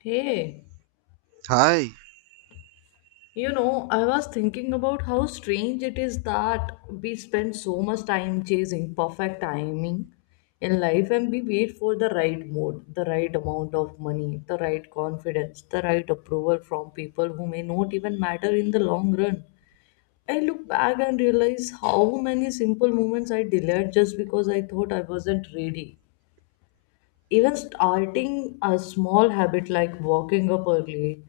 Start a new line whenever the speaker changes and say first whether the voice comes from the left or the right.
left: Hey,
right: Hi.
left: you know, I was thinking about how strange it is that we spend so much time chasing perfect timing in life, and we wait for the right mood, the right amount of money, the right confidence, the right approval from people who may not even matter in the long run. I look back and realize how many simple moments I delayed just because I thought I wasn't ready. Even starting a small habit like walking up early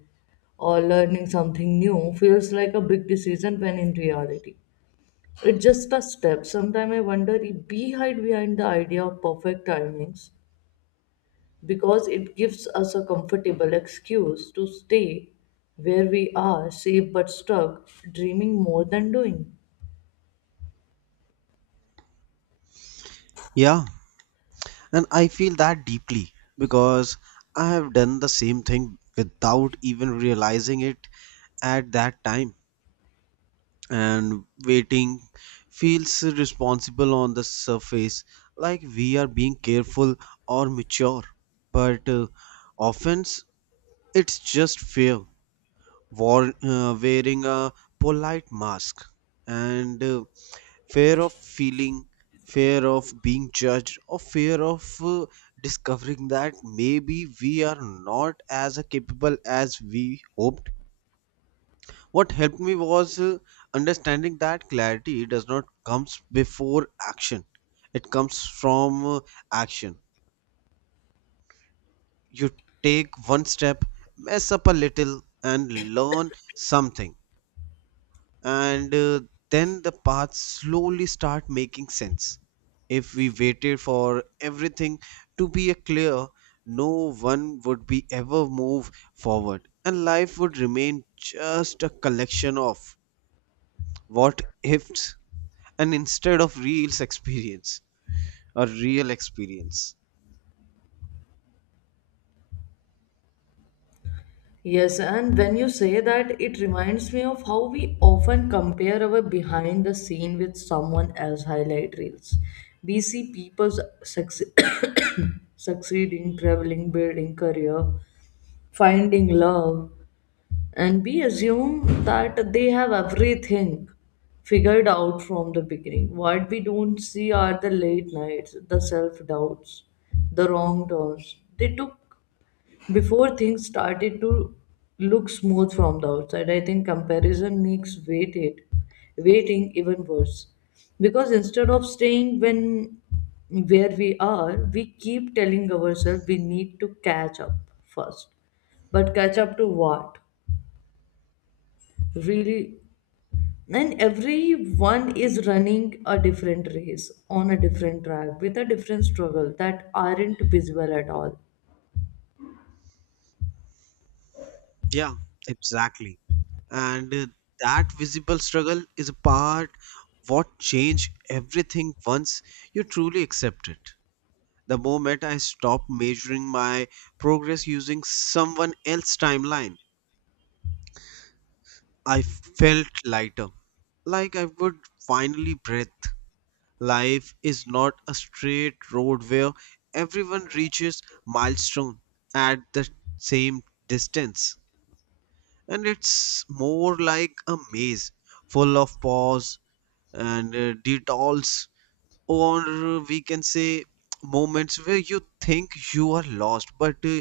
left: or learning something new feels like a big decision when in reality it's just a step. Sometimes I wonder if we hide behind the idea of perfect timings because it gives us a comfortable excuse to stay where we are, safe but stuck, dreaming more than doing.
right: Yeah, and I feel that deeply because I have done the same thing without even realizing it at that time. And waiting feels responsible on the surface, like we are being careful or mature. But offense, it's just fear, war, wearing a polite mask. And fear of feeling fear of being judged or fear of discovering that maybe we are not as capable as we hoped. What helped me was understanding that clarity does not comes before action. It comes from action. You take one step, mess up a little and learn something, and then the paths slowly start making sense. If we waited for everything to be clear, no one would be ever move forward and life would remain just a collection of what ifs and instead of real experience, a real experience.
left: Yes, and when you say that, it reminds me of how we often compare our behind the scene with someone else' highlight reels. We see people succeed, succeeding, traveling, building career, finding love, and we assume that they have everything figured out from the beginning. What we don't see are the late nights, the self doubts, the wrong turns. They took before things started to look smooth from the outside. I think comparison makes waited waiting even worse, because instead of staying when where we are, we keep telling ourselves we need to catch up first. But catch up to what, really? And everyone is running a different race on a different track with a different struggle that aren't visible at all.
right: Yeah, exactly, and that visible struggle is a part what change everything once you truly accept it. The moment I stopped measuring my progress using someone else's timeline, I felt lighter, like I would finally breathe. Life is not a straight road where everyone reaches milestone at the same distance, and it's more like a maze full of pause and detours, or we can say moments where you think you are lost, but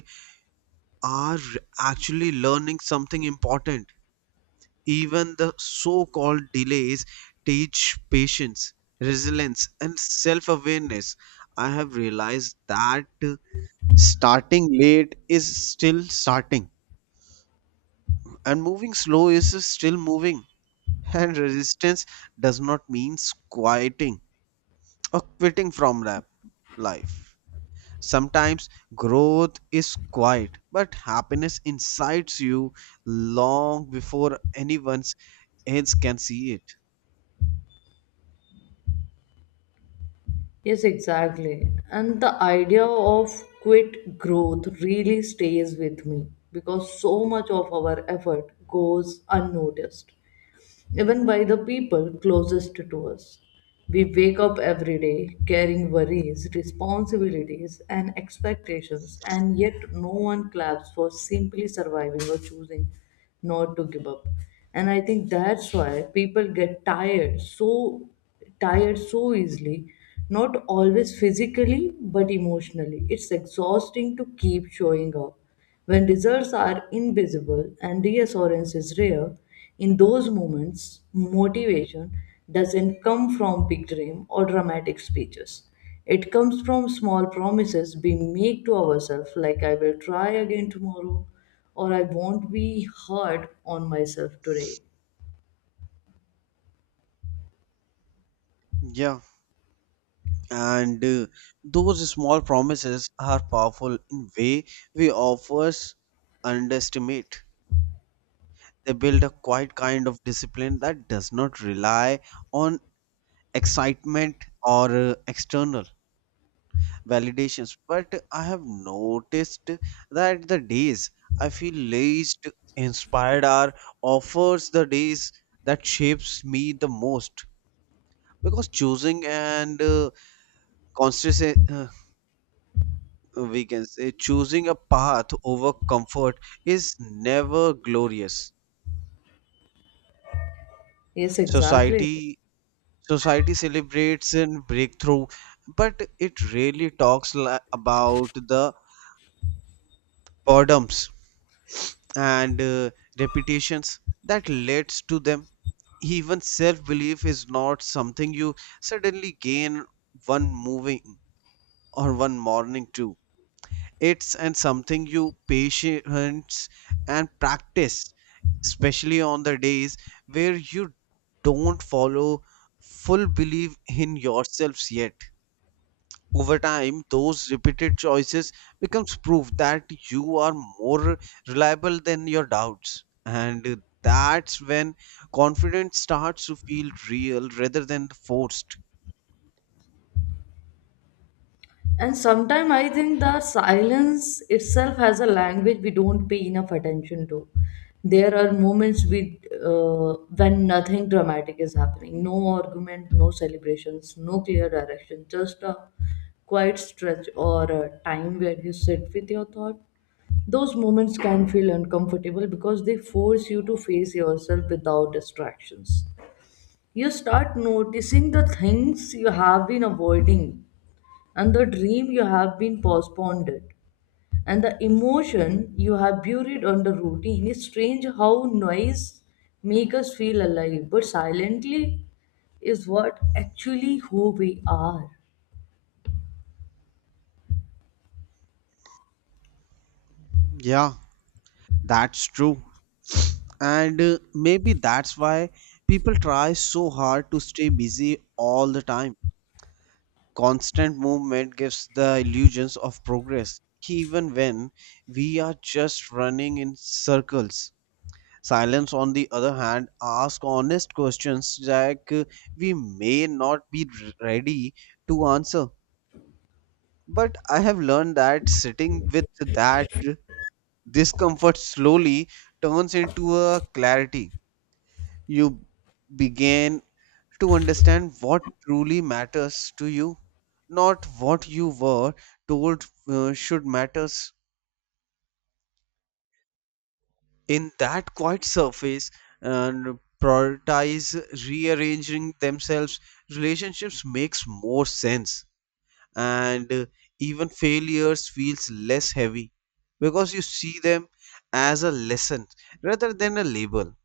right: are actually learning something important. Even the so called delays teach patience, resilience, and self awareness. I have realized that starting late is still starting, and moving slow is still moving, and resistance does not mean quieting or quitting from rap life. Sometimes growth is quiet, but happiness incites you long before anyone else can see it.
left: Yes, exactly. And the idea of quit growth really stays with me because so much of our effort goes unnoticed, even by the people closest to us. We wake up every day carrying worries, responsibilities, and expectations, and yet no one claps for simply surviving or choosing not to give up. And I think that's why people get tired so easily, not always physically but emotionally. It's exhausting to keep showing up when results are invisible and reassurance is rare. In those moments, motivation doesn't come from big dream or dramatic speeches. It comes from small promises we make to ourselves, like I will try again tomorrow, or I won't be hard on myself today.
right: Yeah, and those small promises are powerful in way we offers underestimate. They build a quiet kind of discipline that does not rely on excitement or external validations, but I have noticed that the days I feel least inspired are offers the days that shapes me the most, because choosing and conscious we can say choosing a path over comfort is never glorious.
left: Yes, exactly.
right: Society society celebrates and breakthrough, but it really talks about the boredoms and reputations that leads to them. Even self-belief is not something you suddenly gain one moving or one morning too. It's and something you patience and practice, especially on the days where you don't follow full belief in yourselves yet. Over time, those repeated choices becomes proof that you are more reliable than your doubts. And that's when confidence starts to feel real rather than forced.
left: And sometimes I think the silence itself has a language we don't pay enough attention to. There are moments with when nothing dramatic is happening, no argument, no celebrations, no clear direction, just a quiet stretch or a time where you sit with your thought. Those moments can feel uncomfortable because they force you to face yourself without distractions. You start noticing the things you have been avoiding, and the dream you have been postponed it, and the emotion you have buried under routine. It's strange how noise make us feel alive, but silently is what actually who we are.
right: Yeah, that's true. And maybe that's why people try so hard to stay busy all the time. Constant movement gives the illusions of progress, even when we are just running in circles. Silence, on the other hand, asks honest questions that we may not be ready to answer. But I have learned that sitting with that discomfort slowly turns into a clarity. You begin to understand what truly matters to you, not what you were told should matters. In that quiet surface and prioritize rearranging themselves, relationships makes more sense, and even failures feels less heavy because you see them as a lesson rather than a label.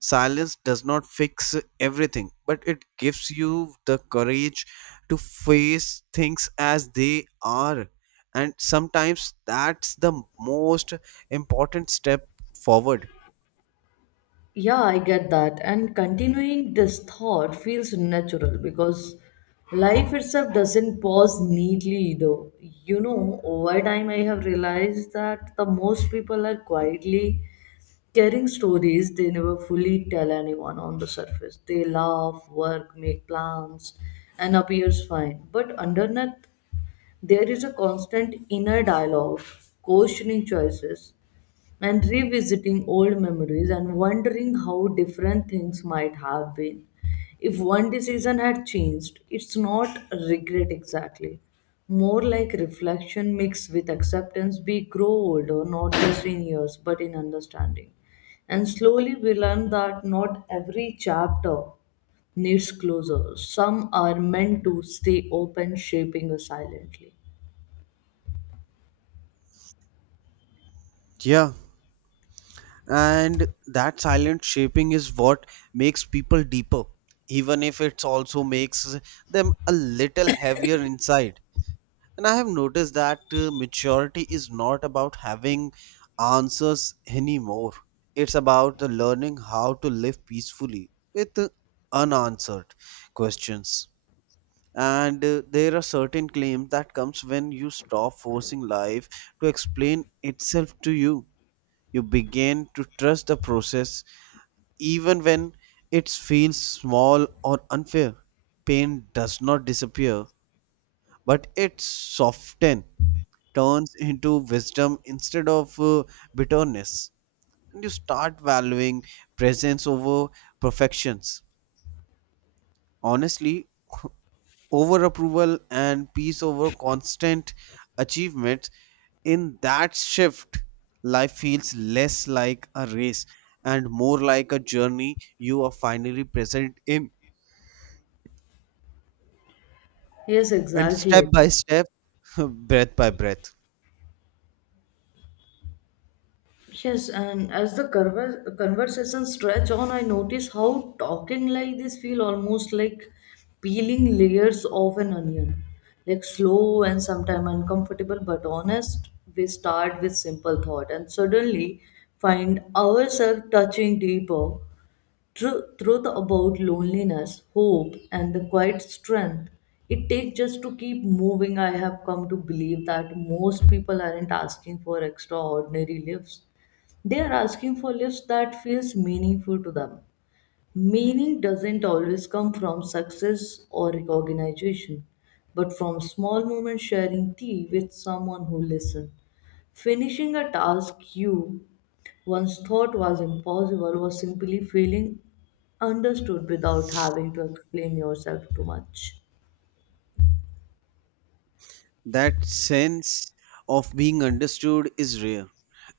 right: Silence does not fix everything, but it gives you the courage to face things as they are, and sometimes that's the most important step forward.
left: Yeah, I get that. And continuing this thought feels natural, because life itself doesn't pause neatly though. You know, over time I have realized that the most people are quietly caring stories they never fully tell anyone on the surface. They laugh, work, make plans, and appears fine. But underneath, there is a constant inner dialogue, questioning choices, and revisiting old memories and wondering how different things might have been. If one decision had changed, it's not regret exactly, more like reflection mixed with acceptance. We grow older, not just in years, but in understanding. And slowly we learn that not every chapter needs closure. Some are meant to stay open, shaping us silently.
right: Yeah, and that silent shaping is what makes people deeper, even if it also makes them a little heavier inside. And I have noticed that maturity is not about having answers anymore. It's about the learning how to live peacefully with unanswered questions. And there are certain claims that comes when you stop forcing life to explain itself to you. You begin to trust the process even when it feels small or unfair. Pain does not disappear, but it softens, turns into wisdom instead of bitterness. And you start valuing presence over perfections. Honestly, over approval and peace over constant achievements. In that shift, life feels less like a race and more like a journey you are finally present in,
left: Yes,
right: and
left: exactly.
right: step by step, breath by breath.
left: Yes, and as the conversation stretch on, I notice how talking like this feel almost like peeling layers of an onion, like slow and sometimes uncomfortable but honest. We start with simple thought and suddenly find ourselves touching deeper truth about loneliness, hope, and the quiet strength it takes just to keep moving. I have come to believe that most people aren't asking for extraordinary lives. They are asking for lives that feels meaningful to them. Meaning doesn't always come from success or recognition, but from small moments sharing tea with someone who listened. Finishing a task you once thought was impossible was simply feeling understood without having to explain yourself too much.
right: That sense of being understood is rare,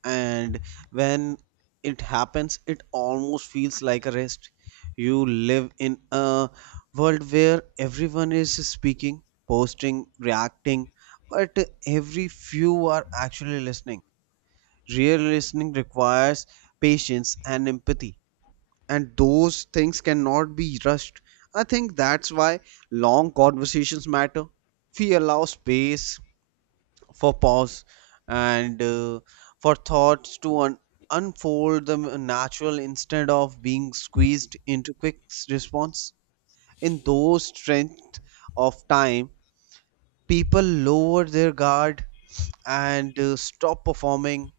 right: and when it happens it almost feels like a rest. You live in a world where everyone is speaking, posting, reacting, but every few are actually listening. Real listening requires patience and empathy, and those things cannot be rushed. I think that's why long conversations matter. We allow space for pause and for thoughts to unfold the natural, instead of being squeezed into quick response. In those strength of time, people lower their guard and stop performing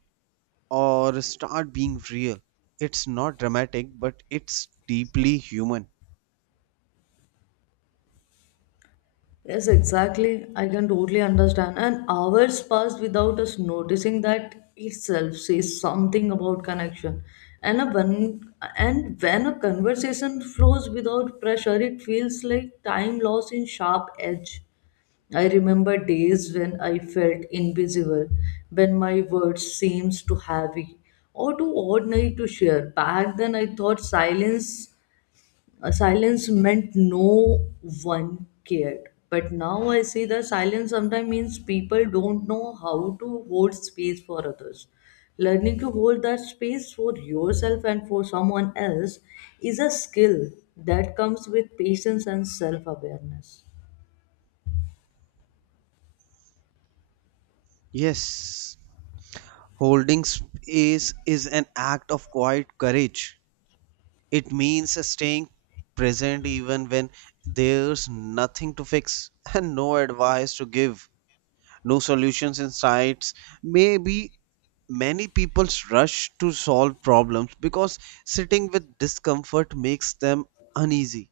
right: or start being real. It's not dramatic, but it's deeply human.
left: Yes, exactly. I can totally understand. And hours passed without us noticing that itself says something about connection. And a when and when a conversation flows without pressure, it feels like time lost in sharp edge. I remember days when I felt invisible, when my words seemed too heavy or too ordinary to share. Back then, I thought silence a silence meant no one cared. But now I see that silence sometimes means people don't know how to hold space for others. Learning to hold that space for yourself and for someone else is a skill that comes with patience and self awareness.
right: Yes, holding space is an act of quiet courage. It means staying present even when there's nothing to fix and no advice to give, no solutions in sight. Maybe many people rush to solve problems because sitting with discomfort makes them uneasy,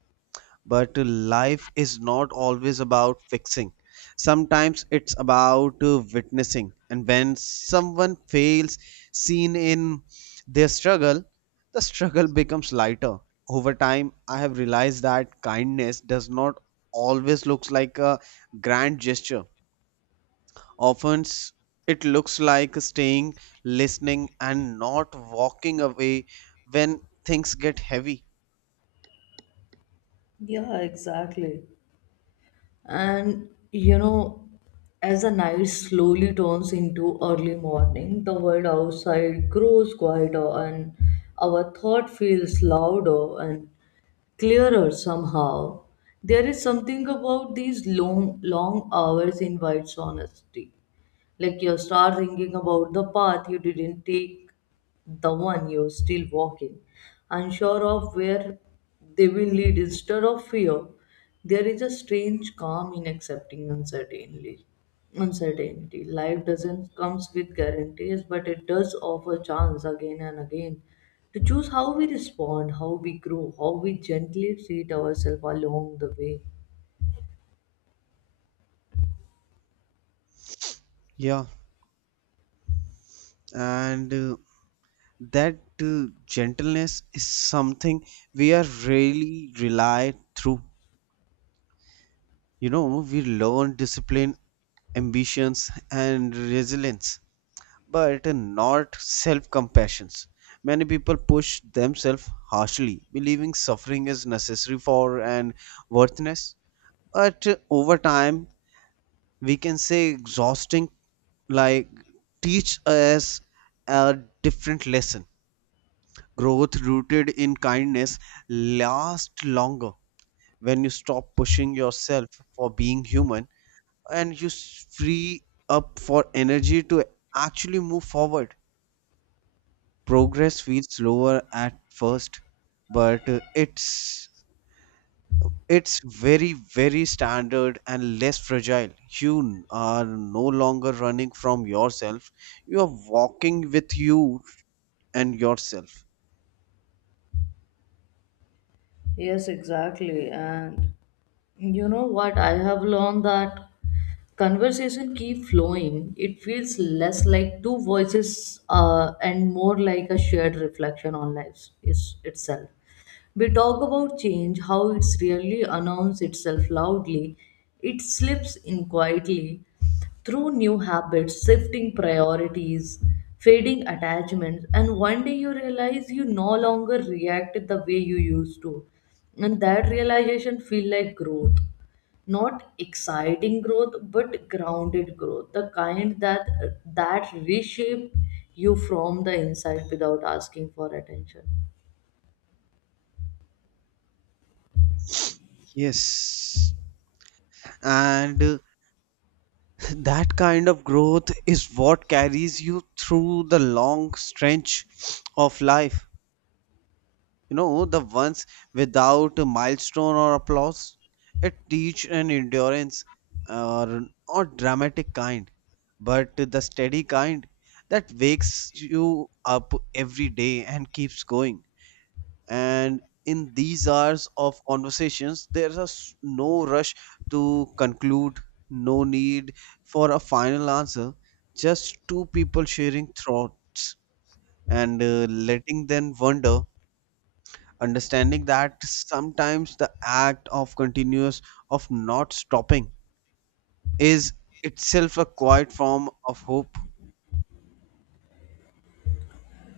right: but life is not always about fixing. Sometimes it's about witnessing, and when someone fails seen in their struggle, the struggle becomes lighter. Over time I have realized that kindness does not always looks like a grand gesture. Often it looks like staying, listening, and not walking away when things get heavy.
left: Yeah, exactly. And you know, as the night slowly turns into early morning, the world outside grows quieter and our thought feels louder and clearer somehow. There is something about these long long hours invites honesty, like you start thinking about the path you didn't take, the one you're still walking, unsure of where they will lead instead of fear. There is a strange calm in accepting uncertainty. Uncertainty. Life doesn't comes with guarantees, but it does offer chance again and again to choose how we respond, how we grow, how we gently treat ourselves along the way.
right: Yeah, and that gentleness is something we are really rely through. You know, we learn discipline, ambitions, and resilience, but not self-compassions. Many people push themselves harshly believing suffering is necessary for and worthless, but over time we can say exhausting like teach us a different lesson. Growth rooted in kindness lasts longer. When you stop pushing yourself for being human, and you free up for energy to actually move forward. Progress feels slower at first, but it's very very standard and less fragile. You are no longer running from yourself. You are walking with you and yourself.
left: Yes, exactly. And you know what? I have learned that conversation keep flowing. It feels less like two voices and more like a shared reflection on lives is itself. We talk about change, how it's really announced itself loudly. It slips in quietly through new habits, shifting priorities, fading attachments, and one day you realize you no longer react the way you used to. And that realization feel like growth. Not exciting growth, but grounded growth. The kind that reshape you from the inside without asking for attention.
right: Yes. And that kind of growth is what carries you through the long stretch of life. You know, the ones without a milestone or applause. It teach an endurance or dramatic kind, but the steady kind that wakes you up every day and keeps going. And in these hours of conversations there's no rush to conclude, no need for a final answer, just two people sharing thoughts and letting them wonder, understanding that sometimes the act of continuous of not stopping is itself a quiet form of hope.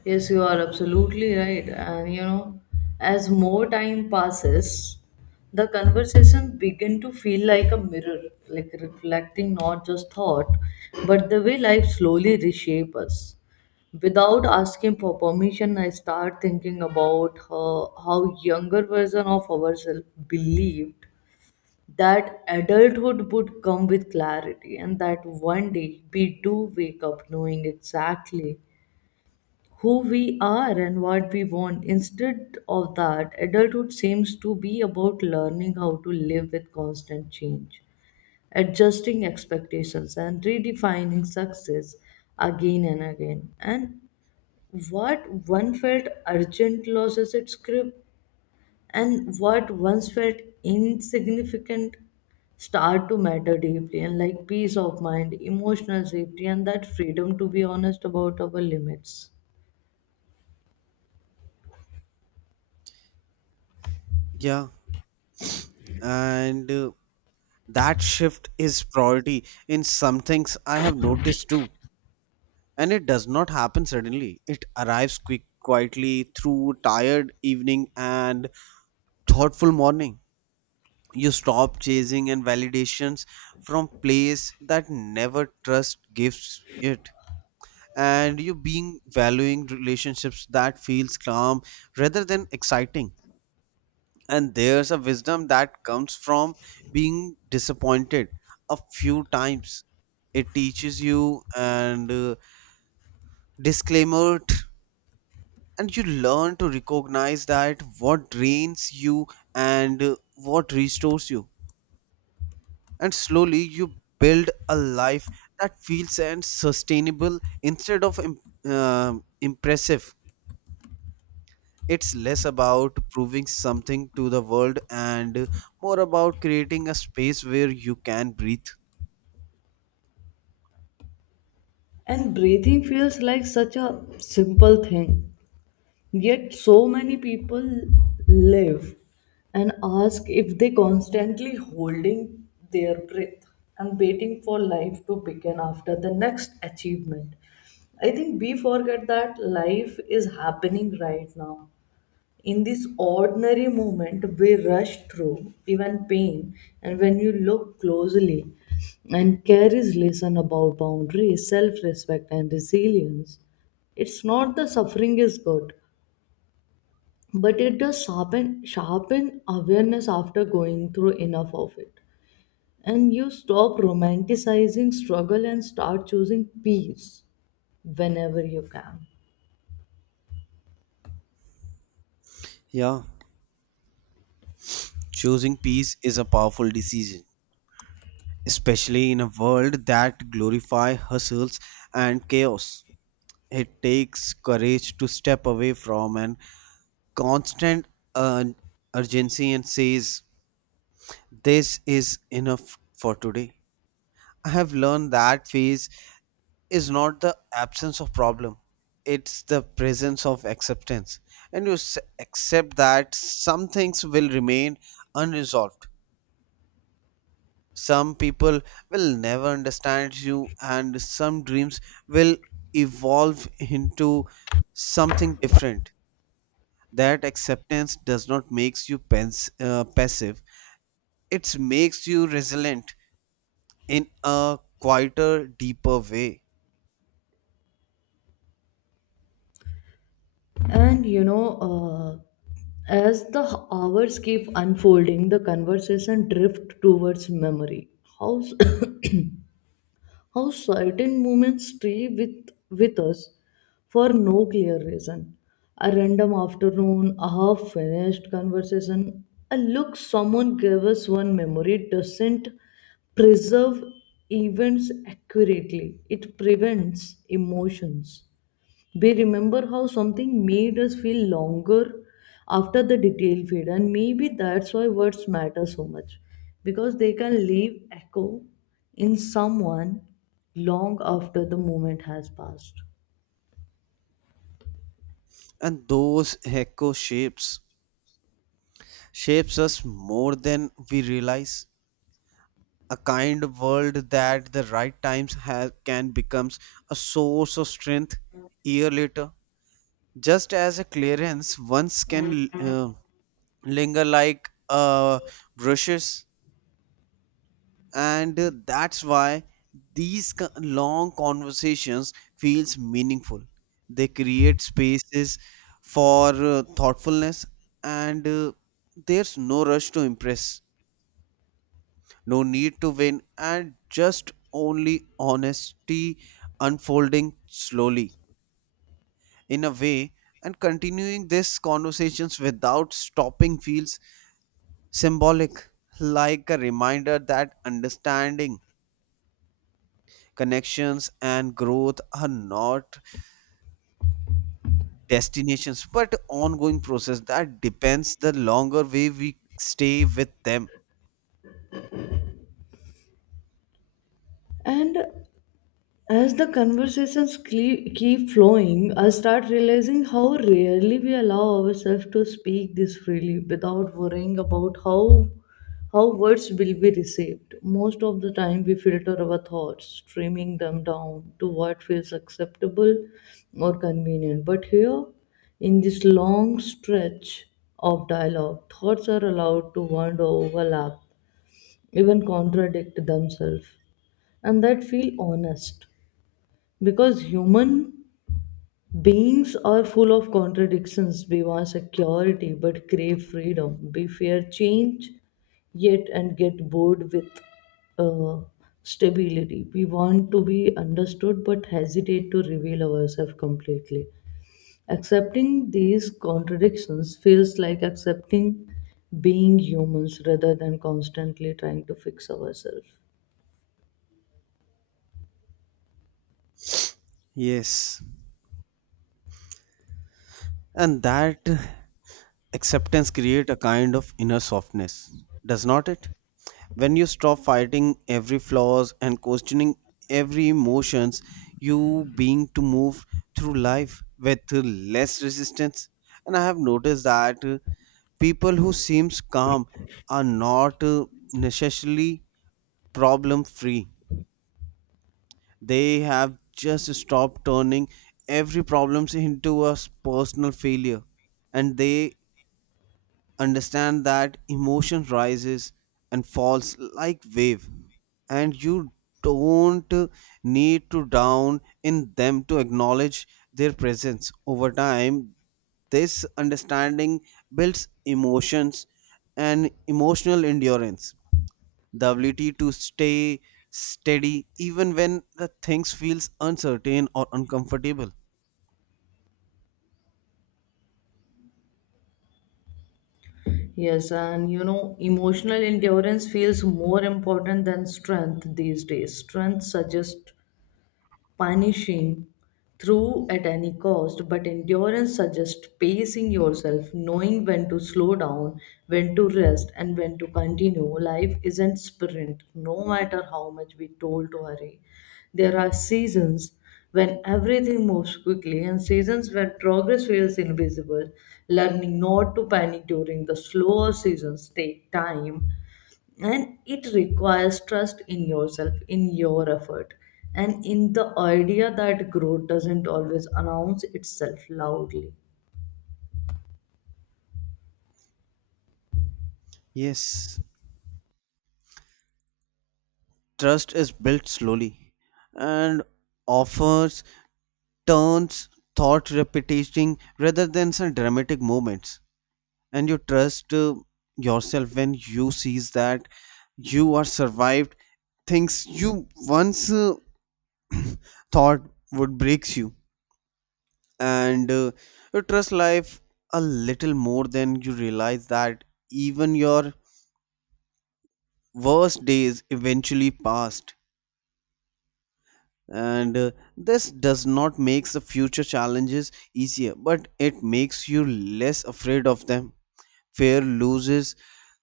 left: Yes, you are absolutely right. And you know, as more time passes, the conversation begin to feel like a mirror, like reflecting not just thought, but the way life slowly reshape us. Without asking for permission, I start thinking about how younger version of ourselves believed that adulthood would come with clarity, and that one day we do wake up knowing exactly who we are and what we want. Instead of that, adulthood seems to be about learning how to live with constant change, adjusting expectations, and redefining success again and again. And what one felt urgent loses its grip, and what once felt insignificant start to matter deeply, and like peace of mind, emotional safety, and that freedom to be honest about our limits.
right: Yeah, and that shift is priority in some things I have noticed too, and it does not happen suddenly. It arrives quietly through tired evening and thoughtful morning. You stop chasing and validations from place that never trust gives it, and you being valuing relationships that feels calm rather than exciting. And there's a wisdom that comes from being disappointed a few times. It teaches you and disclaimer, and you learn to recognize that what drains you and what restores you, and slowly you build a life that feels and sustainable instead of um impressive. It's less about proving something to the world and more about creating a space where you can breathe.
left: And breathing feels like such a simple thing, yet so many people live and ask if they constantly holding their breath and waiting for life to begin after the next achievement. I think we forget that life is happening right now, in this ordinary moment we rush through even pain. And when you look closely and carries lesson about boundaries, self-respect, and resilience, it's not the suffering is good, but it does sharpen awareness. After going through enough of it, and you stop romanticizing struggle and start choosing peace whenever you can.
right: Yeah, choosing peace is a powerful decision, especially in a world that glorifies hustles and chaos. It takes courage to step away from an constant uh, urgency and says, this is enough for today. I have learned that phase is not the absence of problem, it's the presence of acceptance. And you accept that some things will remain unresolved. Some people will never understand you, and some dreams will evolve into something different. That acceptance does not makes you passive, it makes you resilient in a quieter deeper way.
left: And you know, as the hours keep unfolding, the conversation drift towards memory. How, s- how certain moments stay with us for no clear reason. A random afternoon, a half finished conversation, a look someone gave us. One memory doesn't preserve events accurately, it prevents emotions. We remember how something made us feel longer after the detail fade, and maybe that's why words matter so much, because they can leave echo in someone long after the moment has passed.
right: And those echo shapes us more than we realize. A kind world that the right times has, can becomes a source of strength year later, just as a clearance once can linger like brushes. And that's why these long conversations feels meaningful. They create spaces for thoughtfulness, and there's no rush to impress, no need to win, and just only honesty unfolding slowly in a way. And continuing these conversations without stopping feels symbolic, like a reminder that understanding, connections, and growth are not destinations but ongoing process that depends the longer way we stay with them.
left: And as the keep flowing, I start realizing how rarely we allow ourselves to speak this freely without worrying about how words will be received. Most of the time, we filter our thoughts, streaming them down to what feels acceptable or convenient. But here, in this long stretch of dialogue, thoughts are allowed to wander, overlap, even contradict themselves, and that feel honest. Because human beings are full of contradictions, we want security but crave freedom, we fear change yet and get bored with uh, stability, we want to be understood but hesitate to reveal ourselves completely. Accepting these contradictions feels like accepting being humans rather than constantly trying to fix ourselves.
right: Yes, and that acceptance create a kind of inner softness, does not it? When you stop fighting every flaws and questioning every emotions, you being to move through life with less resistance. And I have noticed that people who seems calm are not necessarily problem free. They have just stopped turning every problems into a personal failure, and they understand that emotion rises and falls like wave, and you don't need to down in them to acknowledge their presence. Over time this understanding builds emotions and emotional endurance, the ability to stay steady even when the things feels uncertain or uncomfortable.
left: Yes, and you know, emotional endurance feels more important than strength these days. Strength suggests punishing through at any cost, but endurance suggests pacing yourself, knowing when to slow down, when to rest, and when to continue. Life isn't sprint, no matter how much we told to hurry. There are seasons when everything moves quickly and seasons where progress feels invisible. Learning not to panic during the slower seasons take time, and it requires trust in yourself, in your effort, and in the idea that growth doesn't always announce itself loudly.
right: Yes, trust is built slowly and offers turns, thought repetition rather than some dramatic moments. And you trust yourself when you sees that you are survived things you once thought would breaks you. And you trust life a little more than you realize that even your worst days eventually passed. And this does not make the future challenges easier, but it makes you less afraid of them. Fear loses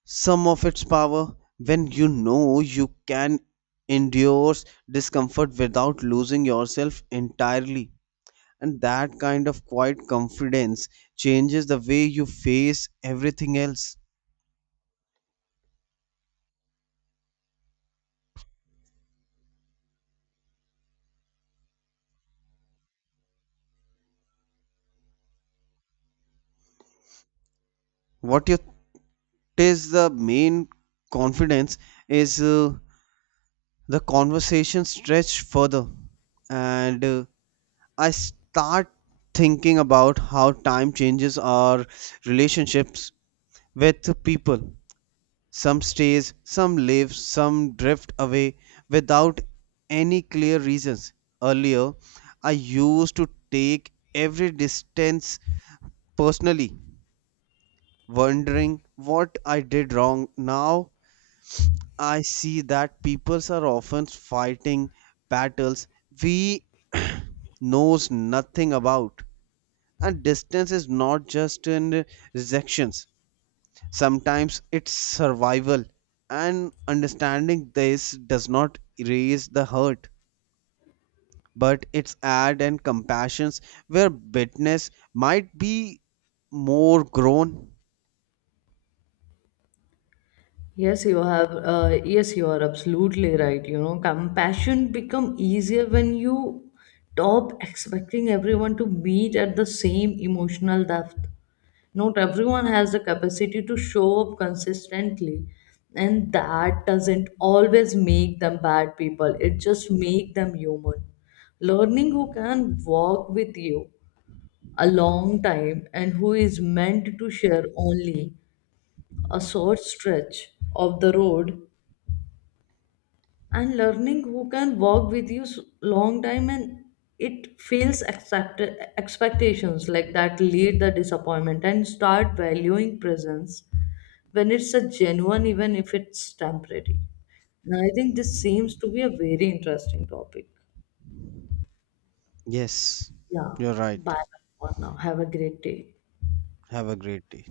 right: some of its power when you know you can endure discomfort without losing yourself entirely. And that kind of quiet confidence changes the way you face everything else. What you is the main confidence is the conversation stretched further, and I start thinking about how time changes our relationships with people. Some stays, some live, some drift away without any clear reasons. Earlier, I used to take every distance personally, wondering what I did wrong. Now I see that peoples are often fighting battles we knows nothing about. And distance is not just in rejections, sometimes it's survival, and understanding this does not erase the hurt, but it's add and compassions where bitterness might be more grown.
left: Yes, you are absolutely right. You know, compassion become easier when you stop expecting everyone to meet at the same emotional depth. Not everyone has the capacity to show up consistently, and that doesn't always make them bad people, it just make them human. Learning who can walk with you a long time and who is meant to share only a short stretch of the road, and learning who can walk with you long time, and it fails expectations like that lead the disappointment and start valuing presence when it's a genuine, even if it's temporary. Now, I think this seems to be a very interesting topic.
right: Yes,
left: Yeah.
right: you're right.
left: Bye for now. Have a great day.
right: Have a great day.